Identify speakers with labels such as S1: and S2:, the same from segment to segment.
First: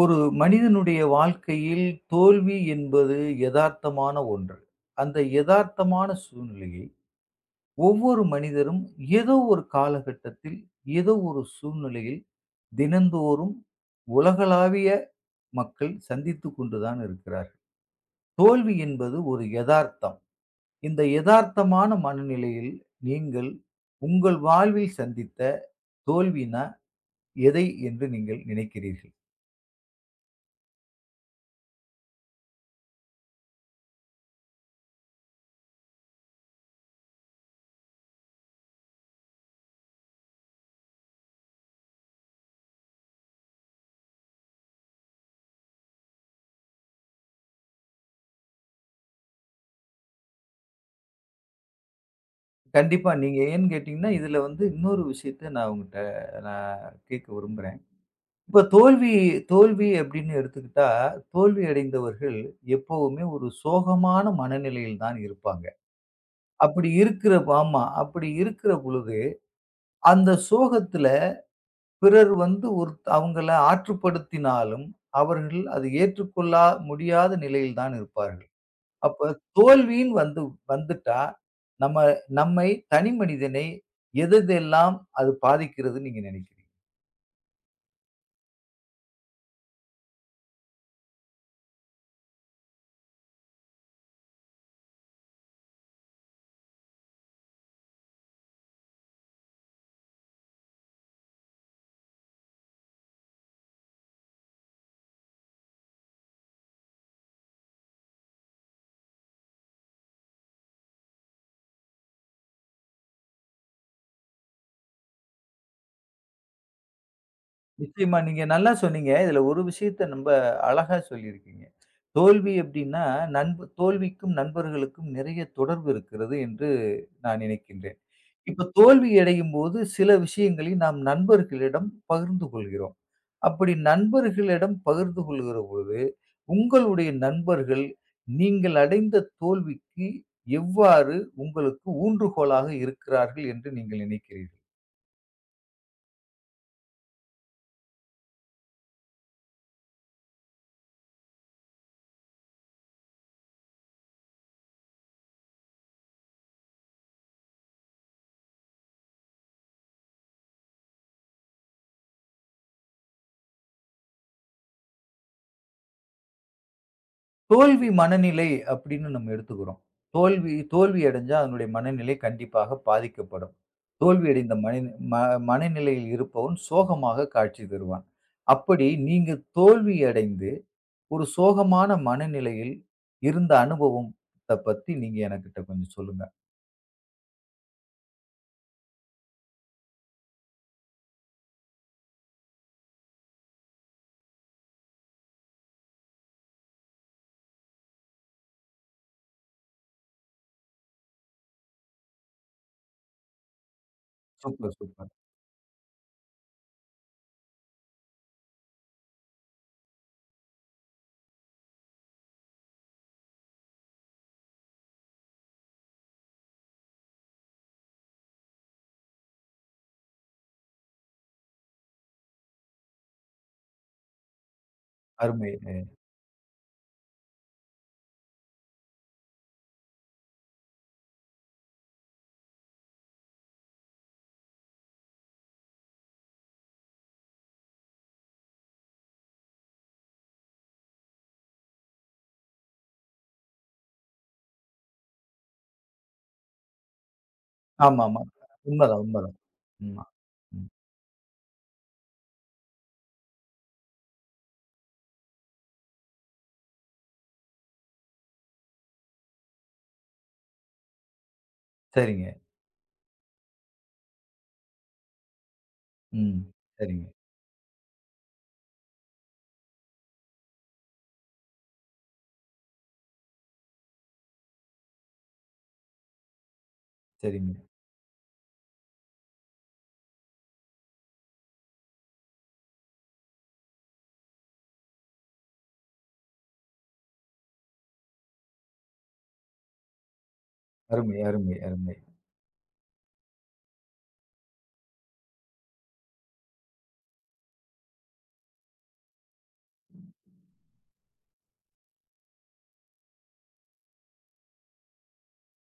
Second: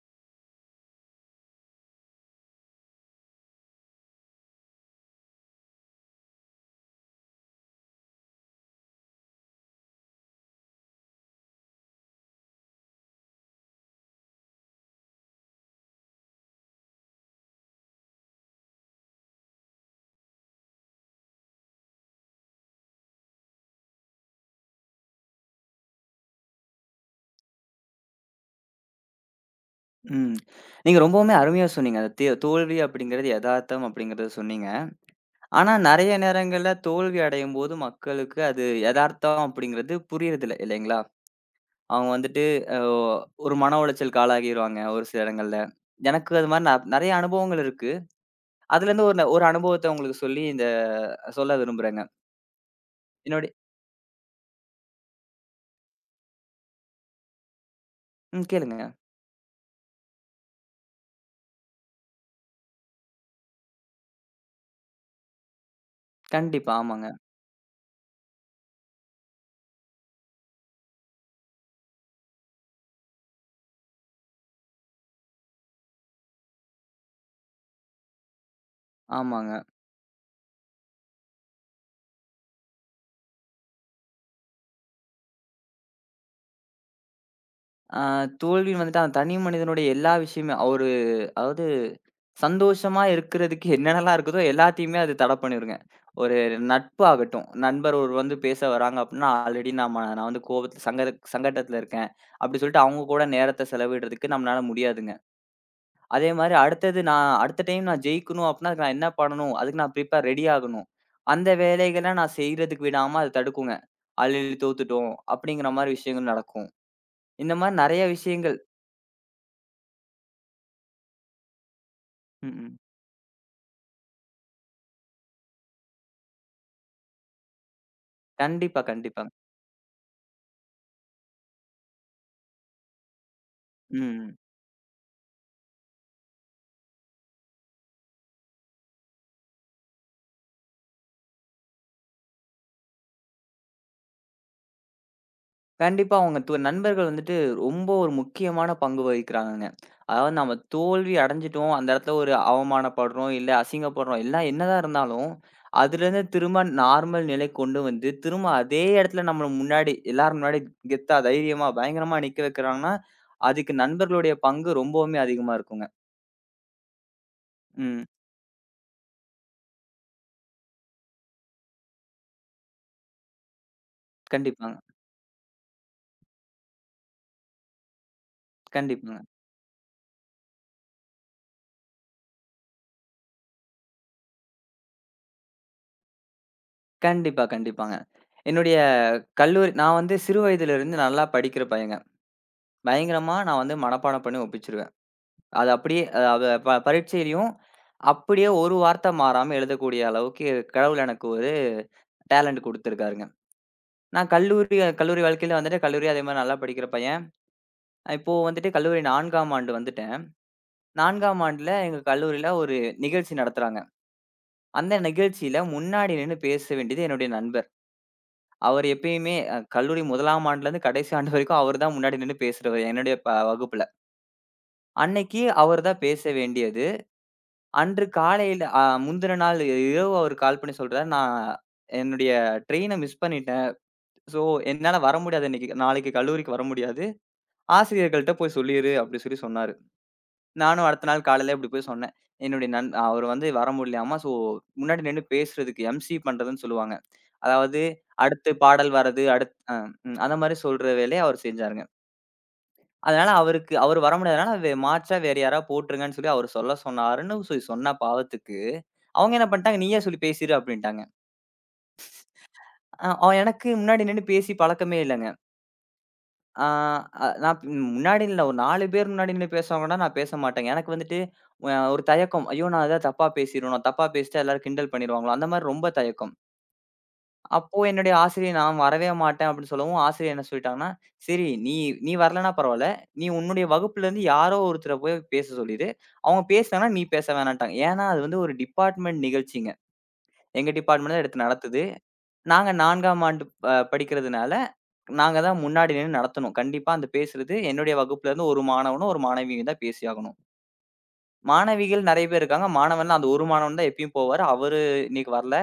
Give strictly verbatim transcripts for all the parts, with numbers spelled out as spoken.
S1: ஒரு மனிதனுடைய வாழ்க்கையில் தோல்வி என்பது யதார்த்தமான ஒன்று. அந்த யதார்த்தமான சூழ்நிலையை ஒவ்வொரு மனிதரும் ஏதோ ஒரு காலகட்டத்தில், ஏதோ ஒரு சூழ்நிலையில் தினந்தோறும் உலகளாவிய மக்கள் சந்தித்துக் கொண்டு தான் இருக்கிறார்கள். தோல்வி என்பது ஒரு யதார்த்தம். இந்த யதார்த்தமான மனநிலையில் நீங்கள் உங்கள் வாழ்வில் சந்தித்த தோல்வினா எதை என்று நீங்கள் நினைக்கிறீர்கள்?
S2: ம். நீங்க ரொம்பவுமே அருமையா சொன்னீங்க. அந்த தே தோல்வி அப்படிங்கிறது எதார்த்தம் அப்படிங்கிறத சொன்னீங்க. ஆனா நெறைய நேரங்கள்ல தோல்வி அடையும்போது மக்களுக்கு அது எதார்த்தம் அப்படிங்கிறது புரியறதில்ல இல்லைங்களா? அவங்க வந்துட்டு அ ஒரு மன உளைச்சலுக்கு ஆளாகிருவாங்க ஒரு சில இடங்கள்ல. எனக்கு அது மாரி ந நெறைய அனுபவங்கள் இருக்கு. அதுலேருந்து ஒரு ஒரு அனுபவத்த உங்களுக்கு சொல்லி இந்த சொல்ல விரும்புறேங்க.
S1: கண்டிப்பா. நீங்க
S2: என்னுடைய
S1: ஏன்னு கேட்டீங்கன்னா, இதுல வந்து இன்னொரு விஷயத்த நான் உங்கட்ட நான் கேட்க விரும்புறேன்.
S2: ம்
S1: இப்ப
S2: கேளுங்க.
S1: தோல்வி தோல்வி அப்படின்னு எடுத்துக்கிட்டா, தோல்வி அடைந்தவர்கள் எப்பவுமே ஒரு சோகமான மனநிலையில் தான் இருப்பாங்க.
S2: கண்டிப்பா.
S1: அப்படி
S2: ஆமாங்க,
S1: இருக்கிற ஆமா. அப்படி இருக்கிற பொழுது, அந்த சோகத்துல பிறர் வந்து ஒரு அவங்கள ஆற்றுப்படுத்தினாலும், அவர்கள் அதை ஏற்றுக்கொள்ள முடியாத நிலையில் தான் இருப்பார்கள். அப்ப
S2: ஆமாங்க.
S1: தோல்வின்னு வந்து வந்துட்டா, நம்ம நம்மை தனி மனிதனை எது எதெல்லாம் அது பாதிக்கிறதுன்னு நீங்க நினைக்கிறீங்க?
S2: அ தோல்வி வந்துட்டு அந்த தனி மனிதனுடைய எல்லா விஷயமே ஒரு அதாவது சந்தோஷமா இருக்கிறதுக்கு என்னென்னலாம் இருக்குதோ எல்லாத்தையுமே அது தடை பண்ணிருங்க. ஒரு நட்பு ஆகட்டும். நண்பர் ஒரு வந்து பேச வராங்க அப்டின்னா, ஆல்ரெடி நம்ம நான் வந்து கோவத்துல சங்கட சங்கடத்துல இருக்கேன். அப்டி சொல்லிட்டு அவங்க கூட நேரத்த செலவிடுறதுக்கு நம்மளால முடியாதுங்க. அதே மாரி அடுத்தது நான் அடுத்த டைம் நான் ஜெயிக்கணும் அப்டின்னா, அதுக்கு நான் என்ன பண்ணணும்? அதுக்கு நான் ப்ரிப்பேர் ரெடி ஆகணும். அந்த வேலைகள நான் செய்றதுக்கு விடாம அது தடுக்குங்க. ஆல்ரெடி தோத்துட்டோம் அப்டிங்கிற மாரி விஷயங்கள் நடக்கும். இந்த மாரி நெறைய
S1: நிச்சயமா நீங்க
S2: விஷயங்கள்.
S1: நல்லா சொன்னீங்க. இதுல ஒரு விஷயத்த நம்ப அழகா சொல்லியிருக்கீங்க.
S2: ம்,
S1: தோல்வி
S2: ம்.
S1: அப்டின்னா, நண்பு தோல்விக்கும் நண்பர்களுக்கும் நிறைய தொடர்பு இருக்கிறது என்று நான் நினைக்கின்றேன். இப்ப
S2: கண்டிப்பா,
S1: தோல்வி
S2: கண்டிப்பாங்க.
S1: அடையும்போது சில விஷயங்களை நாம் நண்பர்களிடம் பகிர்ந்து கொள்கிறோம். அப்படி
S2: ம்.
S1: நண்பர்களிடம் பகிர்ந்து கொள்கிற பொழுது, உங்களுடைய நண்பர்கள் நீங்கள் அடைந்த தோல்விக்கு எவ்வாறு உங்களுக்கு ஊன்றுகோலாக இருக்கிறார்கள் என்று நீங்கள் நினைக்கிறீர்கள்?
S2: கண்டிப்பா அவங்க து நண்பர்கள் வந்துட்டு ரொம்ப ஒரு முக்கியமான பங்கு வகிக்கிறாங்கங்க. அதாவது நம்ம தோல்வி அடைஞ்சுட்டோம். அந்த இடத்துல ஒரு அவமானப்படுறோம், இல்ல அசிங்கப்படுறோம். எல்லாம் என்னதான் இருந்தாலும், அதுலேருந்து திரும்ப நார்மல் நிலைக்கு கொண்டு வந்து, திரும்ப அதே இடத்துல நம்ம முன்னாடி எல்லாரும் முன்னாடி கெத்தா, தைரியமா, பயங்கரமா நிக்க வைக்கிறாங்கன்னா, அதுக்கு நண்பர்களுடைய பங்கு ரொம்பவுமே அதிகமா இருக்குங்க.
S1: தோல்வி
S2: ம்.
S1: மனநிலை அப்படின்னு நம்ம எடுத்துக்கிறோம். தோல்வி தோல்வி அடைஞ்சா அதனுடைய மனநிலை கண்டிப்பாக பாதிக்கப்படும். தோல்வி அடைந்த
S2: கண்டிப்பாங்க.
S1: மனி ம மனநிலையில் இருப்பவன் சோகமாக காட்சி தருவான். அப்படி
S2: கண்டிப்பாங்க.
S1: நீங்க தோல்வி அடைந்து ஒரு சோகமான மனநிலையில் இருந்த அனுபவம் த்த பத்தி நீங்க எனக்கிட்ட கொஞ்சம் சொல்லுங்க.
S2: கண்டிப்பா, கண்டிப்பாங்க. என்னுடைய கல்லூரி நான் வந்து சிறு வயதிலிருந்து நல்லா படிக்கிற பையங்க. பயங்கரமா நான் வந்து மனப்பாடம் பண்ணி ஒப்பிச்சுருவேன். அது அப்படியே அ அத ப பரீட்சையிலயும் அப்படியே ஒரு வார்த்தை மாறாம எழுதக்கூடிய அளவுக்கு கடவுள் எனக்கு ஒரு டேலண்ட் குடுத்துருக்காருங்க. நான்
S1: சூப்பர்,
S2: கல்லூரி
S1: சூப்பர்.
S2: கல்லூரி வாழ்க்கையில வந்துட்டு கல்லூரி அதே மாரி நல்லா படிக்கிற பையன். இப்போ வந்துட்டு கல்லூரி நாலாம் ஆண்டு வந்துட்டேன். நாலாம் ஆண்டுல எங்க கல்லூரியில ஒரு நிகழ்ச்சி நடத்துறாங்க. அந்த நிகழ்ச்சியில முன்னாடி நின்னு பேச வேண்டியது என்னுடைய நண்பர். அவர் எப்பயுமே அ கல்லூரி ஒன்னாம் ஆண்டுலேருந்து கடைசி ஆண்டு வரைக்கும் அவர் தான் முன்னாடி நின்னு பேசுறவரு என்னுடைய ப வகுப்புல. அன்னைக்கு
S1: அருமை.
S2: அவர்
S1: அ
S2: தான் பேச வேண்டியது. அன்று காலையில அ முந்தின நாள் இரவு அவரு கால் பண்ணி சொல்றாரு, "நான் என்னுடைய ட்ரெயின மிஸ் பண்ணிட்டேன். ஸோ என்னால வர முடியாது இன்னைக்கு. நாளைக்கு கல்லூரிக்கு வர முடியாது. ஆசிரியர்கள்ட்ட போய் சொல்லிரு" அப்படி சொல்லி சொன்னாரு. நானும் அடுத்த நாள் காலையில இப்படி போய் சொன்னேன். என்னுடைய நண் அவரு வந்து வர முடியலையாமா. ஸோ முன்னாடி நின்னு பேசுறதுக்கு எம்சி பண்றதுன்னு சொல்லுவாங்க. அதாவது
S1: ஆமாமா.
S2: அடுத்து பாடல்
S1: உண்மதான்,
S2: வர்றது,
S1: உண்மதான்.
S2: அடுத் அ
S1: ஆமா.
S2: ம் அந்த மாரி
S1: ம்.
S2: சொல்ற வேலைய அவரு செஞ்சாருங்க. அதனால அவருக்கு அவரு வர முடியாதனால, வே- மாற்றா வேற யாராவது போட்டுருங்கன்னு சொல்லி அவரு சொல்ல சொன்னாருன்னு சொல்லி சொன்ன பாவத்துக்கு அவங்க என்ன பண்ணிட்டாங்க, நீயே சொல்லி பேசிரு அப்படின்ட்டாங்க.
S1: சரிங்க.
S2: அ அவன் எனக்கு முன்னாடி நின்னு பேசி பழக்கமே இல்லங்க.
S1: ம்.
S2: ஆ
S1: சரிங்க,
S2: அ நான் பி- முன்னாடி இல்ல ஒரு நாலு பேர் முன்னாடி நின்னு பேசுவாங்கன்னா, நான் பேச மாட்டேங்க. எனக்கு வந்துட்டு அ ஒரு தயக்கம். ஐயோ! நான் ஏதாவது தப்பா பேசிருவேனோ, தப்பா பேசிட்டா எல்லாரும் கிண்டல் பண்ணிருவாங்களோ, அந்த மாரி ரொம்ப தயக்கம்.
S1: சரிங்க.
S2: அப்போ என்னுடைய ஆசிரியர் நான் வரவே மாட்டேன் அப்படின்னு சொல்லவும், ஆசிரியர் என்ன சொல்லிட்டாங்கன்னா, "சரி நீ நீ வரலன்னா பரவால்ல. நீ உன்னுடைய வகுப்புலேருந்து யாரோ ஒருத்தர போய் பேச சொல்லிரு. அவங்க பேசினாங்கன்னா நீ பேச வேணான்ட்டாங்க." ஏன்னா, அது வந்து ஒரு டிபார்ட்மெண்ட் நிகழ்ச்சிங்க. எங்க டிபார்ட்மெண்ட்
S1: அருமை,
S2: தான் எடுத்து
S1: அருமை,
S2: நடத்துது.
S1: அருமை.
S2: நாங்க நாலாம் ஆண்டு ப படிக்கிறதுனால, நாங்க தான் முன்னாடி நின்னு நடத்தணும். கண்டிப்பா அந்த பேசுறது என்னுடைய வகுப்புலருந்து ஒரு மாணவனும், ஒரு மாணவியும் தான் பேசியாகணும். மாணவிகள் நெறைய பேர் இருக்காங்க. மாணவன்லாம் அந்த ஒரு மாணவன் தான் எப்பயும் போவாரு. அவரு இன்னைக்கு வரல.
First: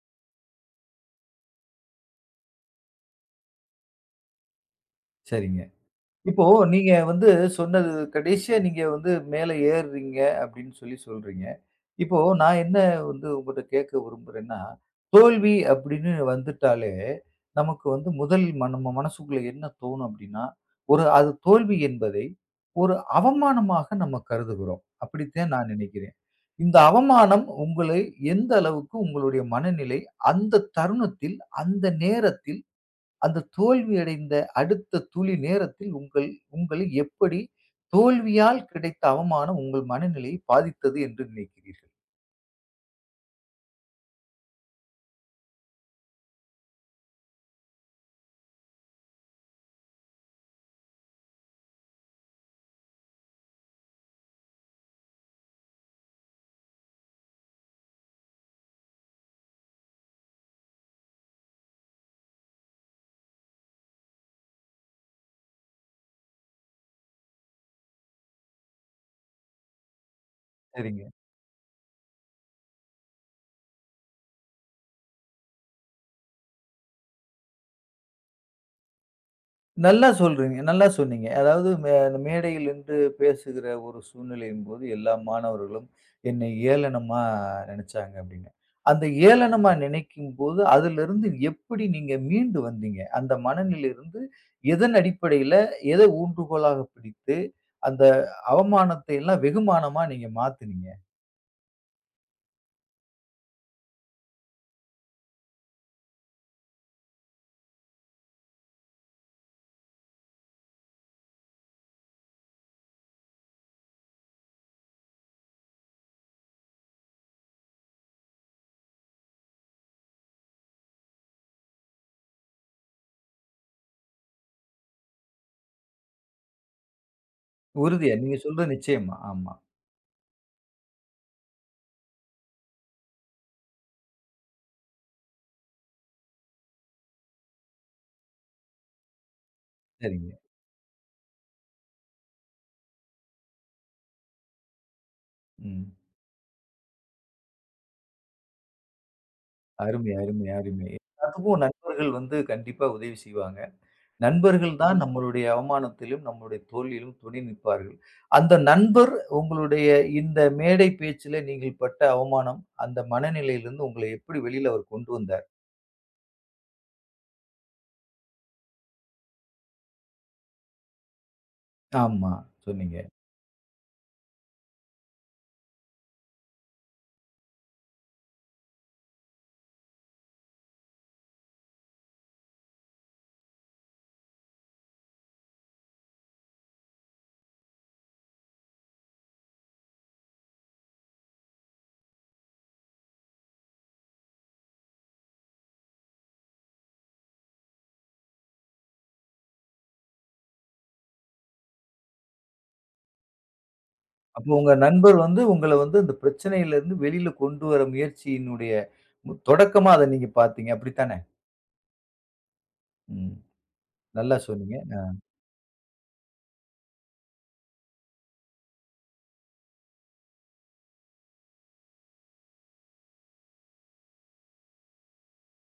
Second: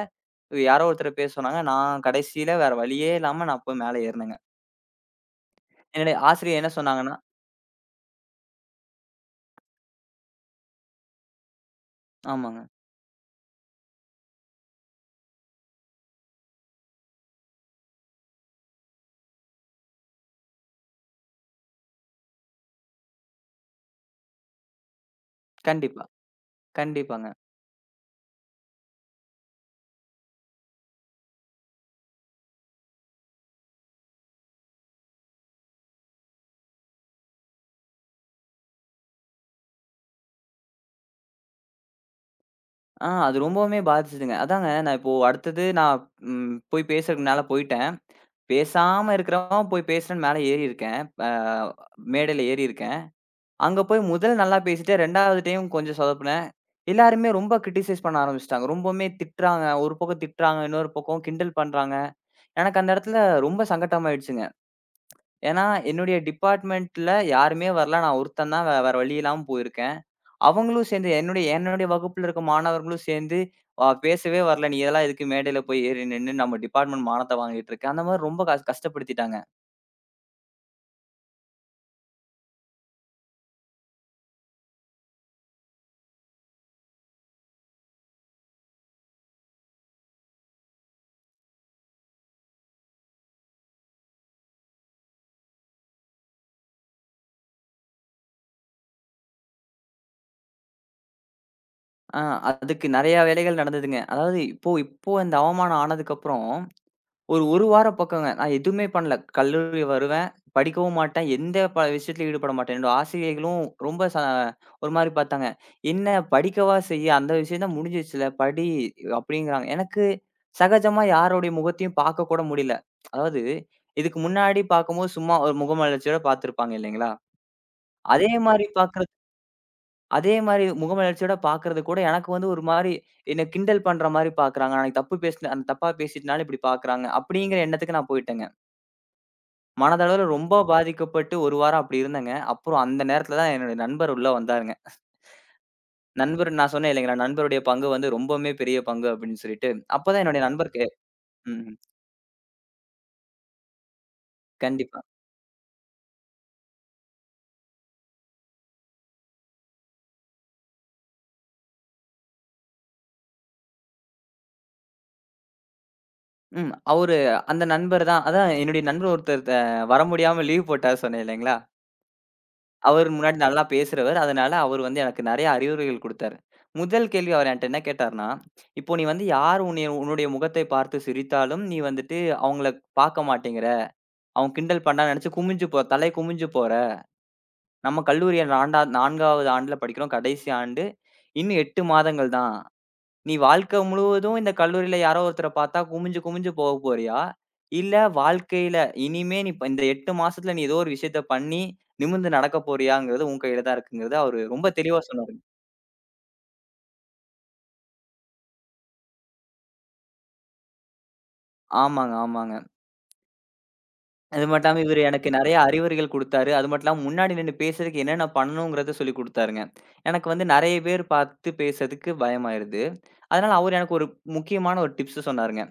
S2: யாரோ ஒருத்தர பேச சொன்னாங்க. நான் கடைசியில வேற வழியே இல்லாம நான் போய் மேல ஏறுனேங்க.
S1: சரிங்க.
S2: என்னுடைய
S1: இப்போ
S2: ஆசிரியர் என்ன
S1: நீங்க
S2: சொன்னாங்கன்னா
S1: வந்து சொன்னது கடைசியா நீங்க வந்து மேல ஏறுறீங்க அப்படின்னு சொல்லி சொல்றீங்க. இப்போ நான்
S2: ஆமாங்க.
S1: என்ன வந்து உங்கட்ட கேட்க விரும்புறேன்னா, தோல்வி அப்படின்னு வந்துட்டாலே, நமக்கு வந்து முதல் ம நம்ம மனசுக்குள்ள என்ன தோணும் அப்படின்னா, ஒரு அது தோல்வி என்பதை ஒரு அவமானமாக நம்ம கருதுகிறோம். அப்படித்தான் நான்
S2: கண்டிப்பா,
S1: நினைக்கிறேன். இந்த
S2: கண்டிப்பாங்க.
S1: அவமானம் உங்களை எந்த அளவுக்கு உங்களுடைய மனநிலை அந்த தருணத்தில், அந்த நேரத்தில் அந்த தோல்வி அடைந்த அடுத்த துளி நேரத்தில் உங்கள் உங்களை எப்படி தோல்வியால் கிடைத்த அவமானம் உங்கள் மனநிலையை பாதித்தது என்று நினைக்கிறீர்கள்?
S2: ஆ அது ரொம்பவுமே பாதிச்சதுங்க. அதாங்க நான் இப்போ அடுத்தது நான் ம் போய் பேசுறதுக்கு மேல போயிட்டேன். பேசாம இருக்கிறவன் போய் பேசுறேன்னு மேல ஏறியிருக்கேன். அ மேடையில ஏறியிருக்கேன். அங்க போய் முதல் நல்லா பேசிட்டேன். ரெண்டாவது டைம் கொஞ்சம் சொதப்புனேன். எல்லாருமே ரொம்ப கிரிட்டிசைஸ் பண்ண ஆரம்பிச்சுட்டாங்க. ரொம்பவுமே திட்டுறாங்க. ஒரு பக்கம் திட்டுறாங்க, இன்னொரு பக்கம் கிண்டல் பண்றாங்க. எனக்கு அந்த இடத்துல ரொம்ப சங்கட்டமாயிடுச்சுங்க. ஏன்னா, என்னுடைய டிபார்ட்மெண்ட்ல யாருமே வரல. நான் ஒருத்தன் தான் வே வேற வழி இல்லாம போயிருக்கேன். அவங்களும்
S1: சரிங்க.
S2: சேர்ந்து என்னுடைய என்னுடைய வகுப்புல இருக்க மாணவர்களும் சேர்ந்து, "அ பேசவே வரல. நீ இதெல்லாம் எதுக்கு மேடையில போய் ஏறி நின்னு நம்ம டிபார்ட்மெண்ட் மானத்த வாங்கிட்டு இருக்க?" அந்த மாரி ரொம்ப கஷ் கஷ்டப்படுத்திட்டாங்க.
S1: நல்லா சொல்றீங்க. நல்லா சொன்னீங்க. அதாவது மே அந்த மேடையில் நின்று பேசுகிற ஒரு சூழ்நிலையின்போது, எல்லா மாணவர்களும் என்னை ஏளனமா நெனச்சாங்க அப்படின்னு. அந்த ஏளனமா நினைக்கும்போது, அதிலிருந்து எப்படி நீங்க மீண்டு வந்தீங்க? அந்த மனநிலையிலிருந்து எதன் அடிப்படையில, எதை ஊன்றுகோலாக பிடித்து, அந்த அவமானத்தை எல்லாம் வெகுமானமா நீங்க மாத்துனீங்க?
S2: ஆ அதுக்கு நெறைய வேலைகள் நடந்ததுங்க. அதாவது இப்போ இப்போ இந்த அவமானம் ஆனதுக்கப்புறம் ஒரு 1 வாரம் பக்கங்க. நான் எதுவுமே பண்ணல. கல்லூரி வருவேன், படிக்கவும் மாட்டேன். எந்த ப விஷயத்திலயும் ஈடுபட மாட்டேன். என்னோட ஆசிரியைகளும் ரொம்ப ச ஒரு மாரி பார்த்தாங்க. "என்ன படிக்கவா செய்ய? அந்த விஷயம் தான் முடிஞ்சிருச்சுல, படி" அப்படிங்கிறாங்க. எனக்கு சகஜமா யாருடைய முகத்தையும் பார்க்க கூட முடியல. அதாவது இதுக்கு முன்னாடி பார்க்கும்போது சும்மா ஒரு முகமலர்ச்சியோட பார்த்திருப்பாங்க இல்லைங்களா?
S1: உறுதியா?
S2: அதே
S1: நீங்க
S2: மாரி
S1: சொல்றது
S2: பார்க்கறது
S1: நிச்சயமா? ஆமா.
S2: அதே மாரி முகமலர்ச்சியோட பார்க்கறது கூட எனக்கு வந்து ஒரு மாரி என்ன கிண்டல் பண்ற மாரி பார்க்குறாங்க. நான் தப்பு பேசின அந்த தப்பா பேசிட்டனால இப்படி பார்க்குறாங்க. அப்படிங்கிற எண்ணத்துக்கு நான் போயிட்டேங்க. மனதளவுல
S1: சரிங்க.
S2: ரொம்ப பாதிக்கப்பட்டு ஒரு வாரம் அப்படி இருந்தேங்க. அப்புறம் அந்த நேரத்துல தான் என்னுடைய நண்பர் உள்ள வந்தாருங்க.
S1: ம்.
S2: நண்பர் நான் சொன்னேன் இல்லைங்களா, நண்பருடைய பங்கு வந்து ரொம்பவுமே பெரிய பங்கு அப்படின்னு சொல்லிட்டு.
S1: அருமை,
S2: அப்பதான் என்னுடைய
S1: அருமை,
S2: நண்பருக்கு
S1: அருமை. எல்லாத்துக்கும்
S2: ம்.
S1: நண்பர்கள் வந்து கண்டிப்பா உதவி செய்வாங்க. நண்பர்கள் தான்
S2: கண்டிப்பா.
S1: நம்மளுடைய அவமானத்திலும், நம்மளுடைய தோல்வியிலும் துணை நிற்பார்கள். அந்த நண்பர் உங்களுடைய இந்த மேடை பேச்சில நீங்கள் பட்ட அவமானம், அந்த மனநிலையிலிருந்து உங்கள எப்படி வெளியில அவர் கொண்டு வந்தார்?
S2: ம். அவரு அந்த நண்பர் தான் அதான் என்னுடைய நண்பர் ஒருத்தர் த வர முடியாம லீவ் போட்டார் சொன்னேன் இல்லைங்களா?
S1: ஆமா, சொன்னீங்க.
S2: அவர் முன்னாடி நல்லா பேசுறவர். அதனால அவரு வந்து எனக்கு நெறைய அறிவுரைகள் குடுத்தாரு. முதல் கேள்வி அவர் என்ட்ட என்ன கேட்டார்ன்னா, "இப்போ நீ வந்து யார் உன்னைய உன்னுடைய முகத்தை பார்த்து சிரித்தாலும், நீ வந்துட்டு அவங்கள பார்க்க மாட்டேங்கிற. அவன் கிண்டல் பண்ணான்னு நெனச்சு குமிஞ்சு போ தலை குமிஞ்சு போற. நம்ம கல்லூரிய நான்டா நாலாவது ஆண்டுல படிக்கிறோம். கடைசி ஆண்டு. இன்னும் எட்டு மாதங்கள் தான். நீ வாழ்க்கை முழுவதும் இந்த கல்லூரியில யாரோ ஒருத்தர பாத்தா குமிஞ்சு குமிஞ்சு போக போறியா? இல்ல வாழ்க்கையில இனிமே நீ ப இந்த எட்டு மாசத்துல நீ ஏதோ ஒரு விஷயத்த பண்ணி நிமிர்ந்து நடக்க போறியாங்கிறது உன் கையில தான் இருக்குங்கிறது அவரு
S1: அப்போ
S2: ரொம்ப
S1: உங்க
S2: தெளிவா
S1: நண்பர் வந்து
S2: சொன்னாருங்க.
S1: உங்கள வந்து அந்த பிரச்சனையிலிருந்து வெளியில கொண்டு வர முயற்சியினுடைய மு தொடக்கமா அத நீங்க பார்த்தீங்க. அப்படித்தானே?
S2: ஆமாங்க, ஆமாங்க.
S1: ம். நல்லா
S2: அது மட்டும்
S1: சொன்னீங்க.
S2: இல்லாம
S1: அ
S2: இவரு எனக்கு நெறைய அறிவுரைகள் குடுத்தாரு. அது மட்டும் இல்லாம முன்னாடி நின்னு பேசுறதுக்கு என்னென்ன பண்ணணுங்கிறத சொல்லிக் குடுத்தாருங்க. எனக்கு வந்து நெறைய பேர் பார்த்து பேசுறதுக்கு பயமாயிருது. அதனால அவரு எனக்கு ஒரு முக்கியமான ஒரு டிப்ஸ் சொன்னாருங்க.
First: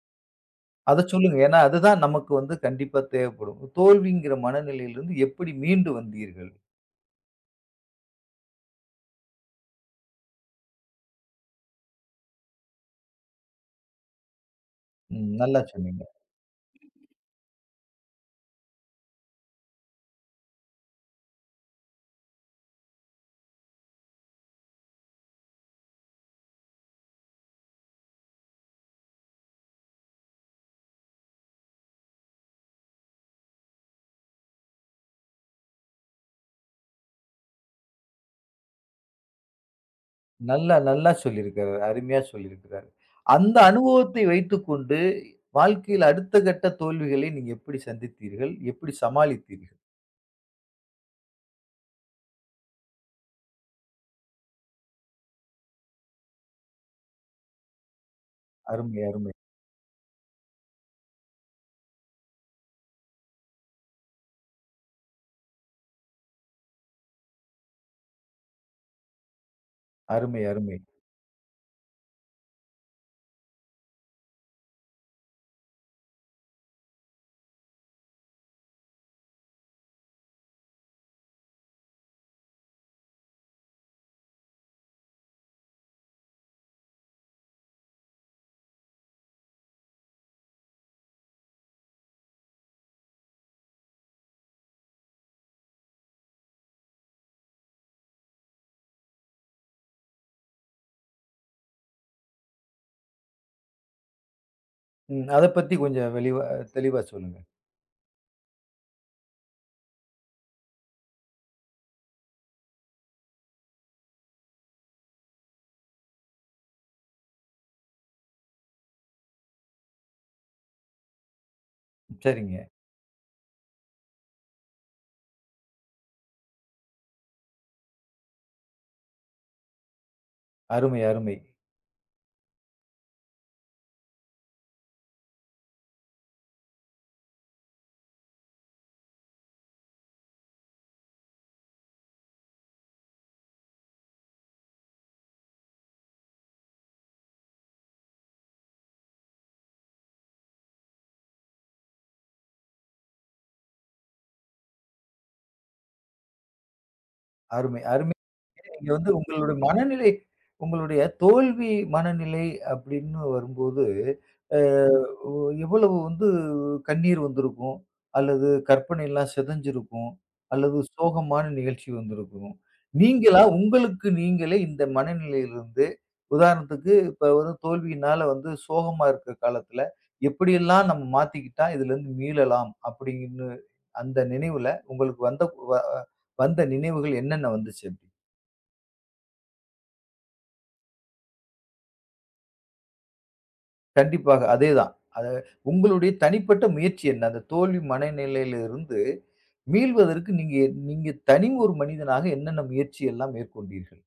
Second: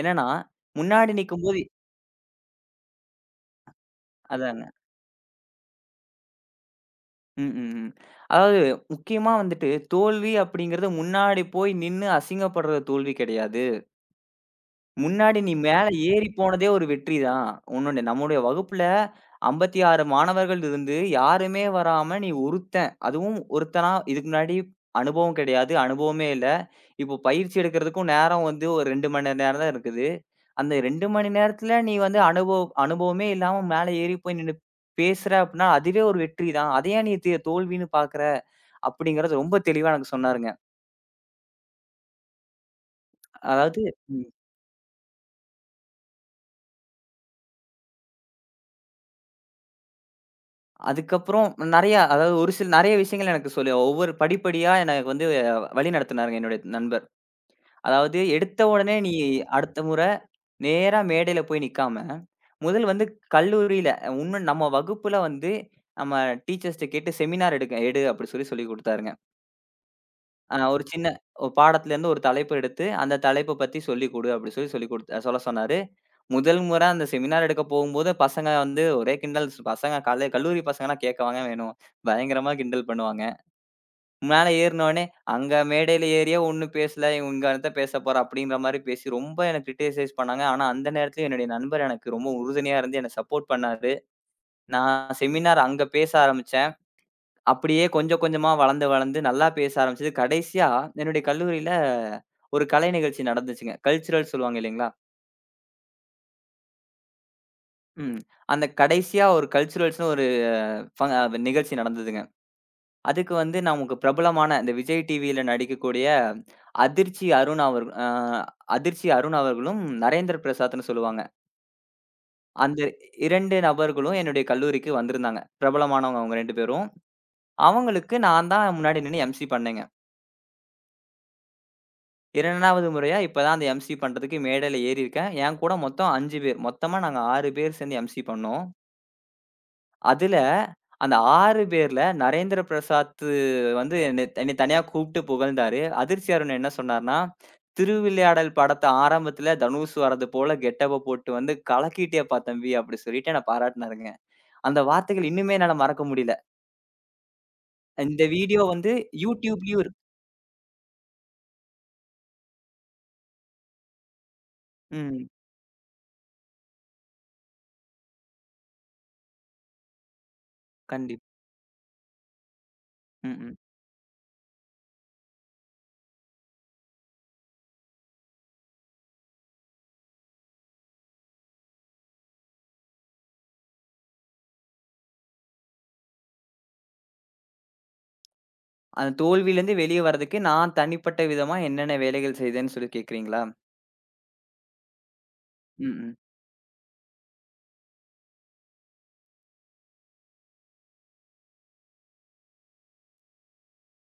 S2: என்னன்னா,
S1: அத
S2: முன்னாடி
S1: சொல்லுங்க. ஏன்னா,
S2: நிக்கும்போது
S1: அதுதான் நமக்கு வந்து கண்டிப்பா தேவைப்படும். தோல்விங்கிற
S2: அதாங்க.
S1: மனநிலையிலிருந்து எப்படி மீண்டு வந்தீர்கள்?
S2: ம், ம், ம். அதாவது முக்கியமா வந்துட்டு தோல்வி அப்படிங்கிறது முன்னாடி போய் நின்னு அசிங்கப்படுற தோல்வி கிடையாது.
S1: ம்.
S2: முன்னாடி நீ
S1: நல்லா
S2: மேல
S1: சொன்னீங்க.
S2: ஏறி போனதே ஒரு வெற்றி தான். உன்னோட நம்முடைய வகுப்புல ஐம்பத்தி ஆறு மாணவர்கள் இருந்து யாருமே வராம நீ ஒருத்தன், அதுவும் ஒருத்தனா இதுக்கு முன்னாடி அனுபவம் கிடையாது. அனுபவமே இல்ல. இப்போ பயிற்சி எடுக்கிறதுக்கும் நேரம் வந்து ஒரு ரெண்டு மணி நேரம் தான் இருக்குது. அந்த ரெண்டு மணி நேரத்துல நீ வந்து அனுபவ அனுபவமே இல்லாம மேல ஏறி போய் நின்னு பேசுற அப்டின்னா, அதுவே ஒரு வெற்றி தான். அத ஏன் நீ தே தோல்வின்னு பார்க்குற? அப்டிங்கிறது ரொம்ப தெளிவா எனக்கு சொன்னாருங்க.
S1: நல்லா, நல்லா சொல்லியிருக்கிறாரு. அருமையா சொல்லியிருக்கிறாரு. அந்த
S2: அதாவது
S1: அனுபவத்தை
S2: ம்.
S1: வைத்துக்கொண்டு, வாழ்க்கையில் அடுத்த கட்ட தோல்விகளை நீங்க எப்படி சந்தித்தீர்கள்? எப்படி சமாளித்தீர்கள்?
S2: அதுக்கப்புறம் நெறையா அதாவது ஒரு சில நெறைய விஷயங்கள் எனக்கு சொல்லி ஒவ்வொரு படிப்படியா எனக்கு வந்து அஹ், வழி நடத்துனாருங்க என்னுடைய நண்பர். அதாவது எடுத்த உடனே
S1: அருமை,
S2: நீ
S1: அருமை,
S2: அடுத்த முறை நேரா மேடையில போய் நிக்காம, முதல் வந்து கல்லூரியில அஹ், இன்னும் நம்ம வகுப்புல வந்து நம்ம டீச்சர்ஸ்ட்ட கேட்டு செமினார் எடுக்க எடு அப்படி சொல்லி சொல்லிக் குடுத்தாருங்க.
S1: அருமை,
S2: அ
S1: அருமை.
S2: ஒரு சின்ன ஒரு பாடத்துலேருந்து ஒரு தலைப்பு எடுத்து, அந்த தலைப்ப பத்தி சொல்லிக் குடு அப்டி சொல்லி சொல்லிக் குடுத் சொல்ல சொன்னாரு. முதல் முறை அந்த செமினார் எடுக்க போகும்போது பசங்க வந்து ஒரே கிண்டல். பசங்க காலே கல்லூரி பசங்கலாம் கேட்கவாங்க வேணும். பயங்கரமா கிண்டல் பண்ணுவாங்க. மேல ஏறுனோனே, "அங்க மேடையில ஏறியே ஒண்ணும் பேசல. இவங்க இங்க என்னத்த பேச போற?" அப்படிங்கிற மாரி பேசி ரொம்ப என்ன கிரிட்டிசைஸ் பண்ணாங்க. ஆனா அந்த நேரத்துல என்னுடைய நண்பர் எனக்கு ரொம்ப உறுதுணையா இருந்து என்ன சப்போர்ட் பண்ணாரு. நான் செமினார் அங்க பேச ஆரம்பிச்சேன். அப்படியே கொஞ்சம் கொஞ்சமா வளந்து, வளந்து நல்லா பேச ஆரம்பிச்சது. கடைசியா என்னுடைய கல்லூரியில ஒரு கலை நிகழ்ச்சி நடந்துச்சுங்க. கல்ச்சுரல்ஸ் சொல்லுவாங்க இல்லைங்களா?
S1: ம். அத பத்தி கொஞ்சம் வெளிவா தெளிவா சொல்லுங்க.
S2: ம். அந்த கடைசியா ஒரு கல்ச்சுரல்ஸ்ன்னு ஒரு ஃப நிகழ்ச்சி நடந்ததுங்க. அதுக்கு வந்து நமக்கு பிரபலமான இந்த விஜய் டிவியில நடிக்கக்கூடிய அதிர்ச்சி அருண் அவர் அ அதிர்ச்சி அருண் அவர்களும், நரேந்திர பிரசாத்ன்னு சொல்லுவாங்க.
S1: சரிங்க.
S2: அந்த ரெண்டு நபர்களும் என்னுடைய கல்லூரிக்கு வந்திருந்தாங்க. பிரபலமானவங்க அவங்க ரெண்டு பேரும். அவங்களுக்கு நான் தான் முன்னாடி நின்னு எம்சி பண்ணேங்க.
S1: அருமை, அருமை,
S2: ரெண்டாவது முறையா இப்ப தான் அந்த எம்சி பண்றதுக்கு மேடையில ஏறியிருக்கேன். என் கூட மொத்தம் அஞ்சு பேர். மொத்தமா நாங்க ஆறு பேர் சேர்ந்து எம்சி பண்ணோம். அதுல அந்த ஆறு பேர்ல நரேந்திர பிரசாத் வந்து என்னை என்னை தனியா கூப்பிட்டு புகழ்ந்தாரு. அதிர்ச்சி அருண் என்ன சொன்னார்ன்னா, "திருவிளையாடல் படத்த ஆரம்பத்துல தனுஷ் வர்றது போல கெட்டப்ப போட்டு வந்து கலக்கிட்டியேப்பா தம்பி!" அப்படி சொல்லிட்டு என்ன பாராட்டுனாருங்க. அந்த வார்த்தைகள் இன்னுமே என்னால மறக்க முடியல.
S1: அருமை,
S2: இந்த
S1: அருமையா
S2: வீடியோ
S1: நீங்க
S2: வந்து
S1: வந்து உங்களுடைய
S2: YouTubeலயும் இருக்கு.
S1: மனநிலை உங்களுடைய தோல்வி மனநிலை அப்படின்னு வரும்போது, அ
S2: ம்.
S1: ஒ எவ்வளவு வந்து கண்ணீர் வந்திருக்கும், அல்லது கற்பனைலாம் சிதஞ்சிருக்கும், அல்லது
S2: கண்டிப்
S1: சோகமான நிகழ்ச்சி வந்திருக்கும்.
S2: ம்.
S1: நீங்களா
S2: ம்.
S1: உங்களுக்கு நீங்களே இந்த மனநிலையிலிருந்து உதாரணத்துக்கு இப்ப வந்து தோல்வியினால வந்து சோகமா இருக்கிற காலத்துல, எப்படியெல்லாம் நம்ம மாத்திக்கிட்டா இதுலருந்து மீளலாம் அப்படின்னு அந்த நினைவுல உங்களுக்கு வந்த வ வந்த நினைவுகள் என்னென்ன வந்துச்சு?
S2: அந்த தோல்வியிலருந்து வெளிய வரதுக்கு நான் தனிப்பட்ட விதமா என்னென்ன வேலைகள் செய்தேன்னு சொல்லி கேட்கிறீங்களா?
S1: கண்டிப்பாக. அதேதான். அத
S2: ம்,
S1: உங்களுடைய
S2: ம்.
S1: தனிப்பட்ட முயற்சி என்ன? அந்த தோல்வி மனநிலையிலிருந்து மீள்வதற்கு நீங்க நீங்க தனி ஒரு மனிதனாக என்னென்ன முயற்சி எல்லாம் மேற்கொண்டீர்கள்?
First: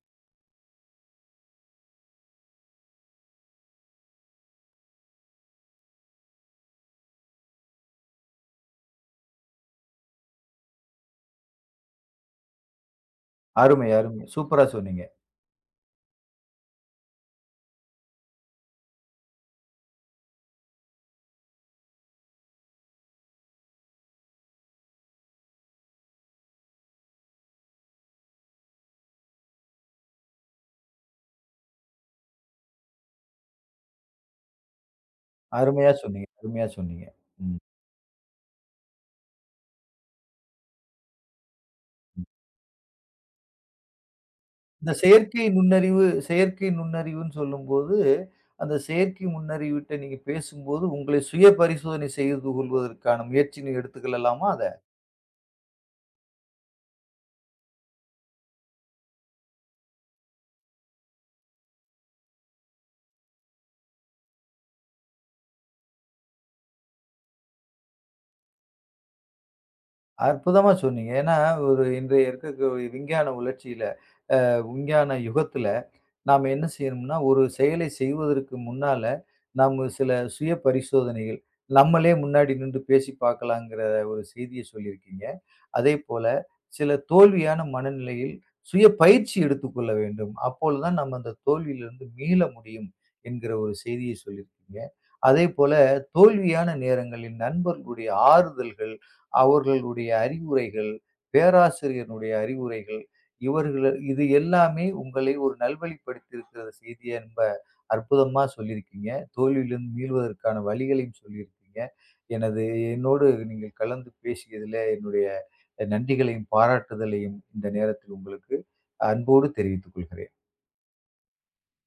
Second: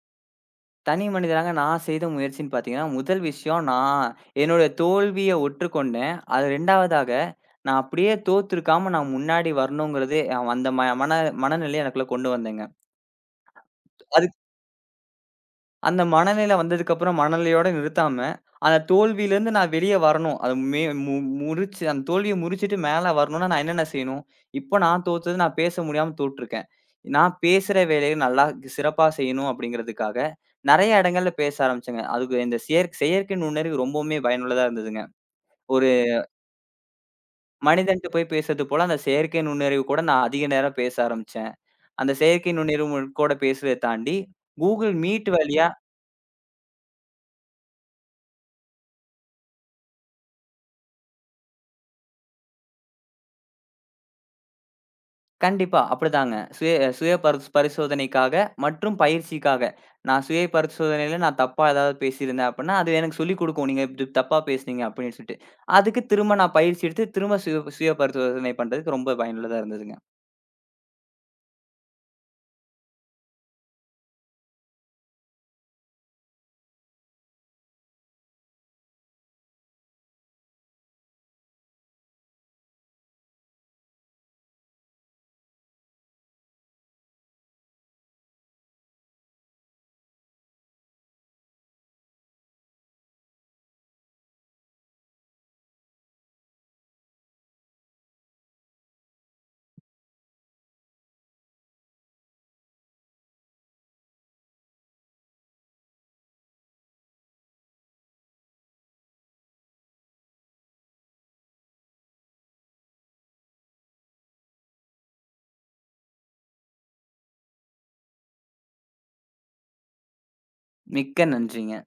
S2: தனி மனிதனாக நான் செய்த முயற்சின்னு பார்த்தீங்கன்னா, முதல் விஷயம் நான் என்னோட தோல்விய ஒற்றுக்கொண்டேன். அது ரெண்டாவதா நான் அப்படியே தோத்துருக்காம நான் முன்னாடி வரணுங்கிறது, அஹ் அந்த ம மன மனநிலைய எனக்குள்ள கொண்டு வந்தேங்க.
S1: அருமை, அருமை.
S2: அது
S1: சூப்பரா சொன்னீங்க.
S2: அந்த மனநிலை வந்ததுக்கப்புறம் மனநிலையோட நிறுத்தாம, அந்த தோல்வியிலேருந்து நான் வெளிய வரணும். அது மே மு முறிச்சு அந்த தோல்விய முறிச்சுட்டு மேல வரணும்னா நான் என்னென்ன செய்யணும்? இப்போ நான் தோத்தது நான் பேச முடியாம தோற்றுருக்கேன். நான் பேசுற வேலைய நல்லா சிறப்பா செய்யணும் அப்படிங்கிறதுக்காக, நெறைய இடங்கள்ல பேச ஆரம்பிச்சேங்க. அதுக்கு இந்த செயற் செயற்கை நுண்ணறிவு ரொம்பவுமே பயனுள்ளதா இருந்ததுங்க.
S1: அருமையா
S2: ஒரு
S1: சொன்னீங்க, அருமையா சொன்னீங்க. ம்.
S2: மனிதன்ட்ட போய் பேசுறது போல அந்த செயற்கை நுண்ணறிவு கூட நான் அதிக நேரம் பேச ஆரம்பிச்சேன். அந்த செயற்கை நுண்ணறிவு கூட பேசுறத தாண்டி,
S1: இந்த
S2: Google Meet
S1: செயற்கை
S2: வழியா
S1: நுண்ணறிவு செயற்கை நுண்ணறிவுன்னு சொல்லும்போது, அந்த செயற்கை நுண்ணறிவுட்ட நீங்க பேசும்போது, உங்களை சுய பரிசோதனை செய்து கொள்வதற்கான முயற்சின்னு எடுத்துக்கலாமா அத?
S2: கண்டிப்பா. அப்படிதாங்க. சுய சுய பரிஸ் பரிசோதனைக்காக மற்றும் பயிற்சிக்காக. நான் சுய பரிசோதனையில நான் தப்பா ஏதாவது பேசியிருந்தேன் அப்படின்னா, அது எனக்கு சொல்லிக் குடுக்கும். நீங்க இப்படி தப்பா பேசுனீங்க அப்படின்னு சொல்லிட்டு. அதுக்கு திரும்ப நான் பயிற்சி எடுத்து திரும்ப சுய சுய பரிசோதனை பண்றதுக்கு ரொம்ப பயனுள்ளதா இருந்ததுங்க.
S1: அற்புதமா சொன்னீங்க. ஏன்னா, ஒரு இன்றைய இருக்கக்கூடிய விஞ்ஞான உலர்ச்சியில, விஞ்ஞான யுகத்துல நாம என்ன செய்யணும்னா, ஒரு செயலை செய்வதற்கு முன்னால, நாம சில சுய பரிசோதனைகள், நம்மளே முன்னாடி நின்று பேசி பார்க்கலாங்கிற ஒரு செய்திய சொல்லியிருக்கீங்க. அதேபோல, சில தோல்வியான மனநிலையில் சுய பயிற்சி எடுத்துக்கொள்ள வேண்டும். அப்பொழுதுதான் நம்ம அந்த தோல்வியிலிருந்து மீள முடியும் என்கிற ஒரு செய்திய சொல்லியிருக்கீங்க. அதேபோல, தோல்வியான நேரங்களில் நண்பர்களுடைய ஆறுதல்கள், அவர்களுடைய அறிவுரைகள், பேராசிரியருடைய அறிவுரைகள் இவர்கள இது எல்லாமே உங்களை ஒரு நல்வழிப்படுத்தியிருக்கிற செய்திய ரொம்ப அற்புதமா சொல்லியிருக்கீங்க. தோல்வியிலிருந்து மீள்வதற்கான வழிகளையும் சொல்லியிருக்கீங்க. எனது என்னோடு நீங்கள் கலந்து பேசியதிலே என்னுடைய நன்றிகளையும், பாராட்டுதலையும் இந்த நேரத்தில் உங்களுக்கு அன்போடு தெரிவித்துக் கொள்கிறேன்.
S2: மிக்க நன்றிங்க.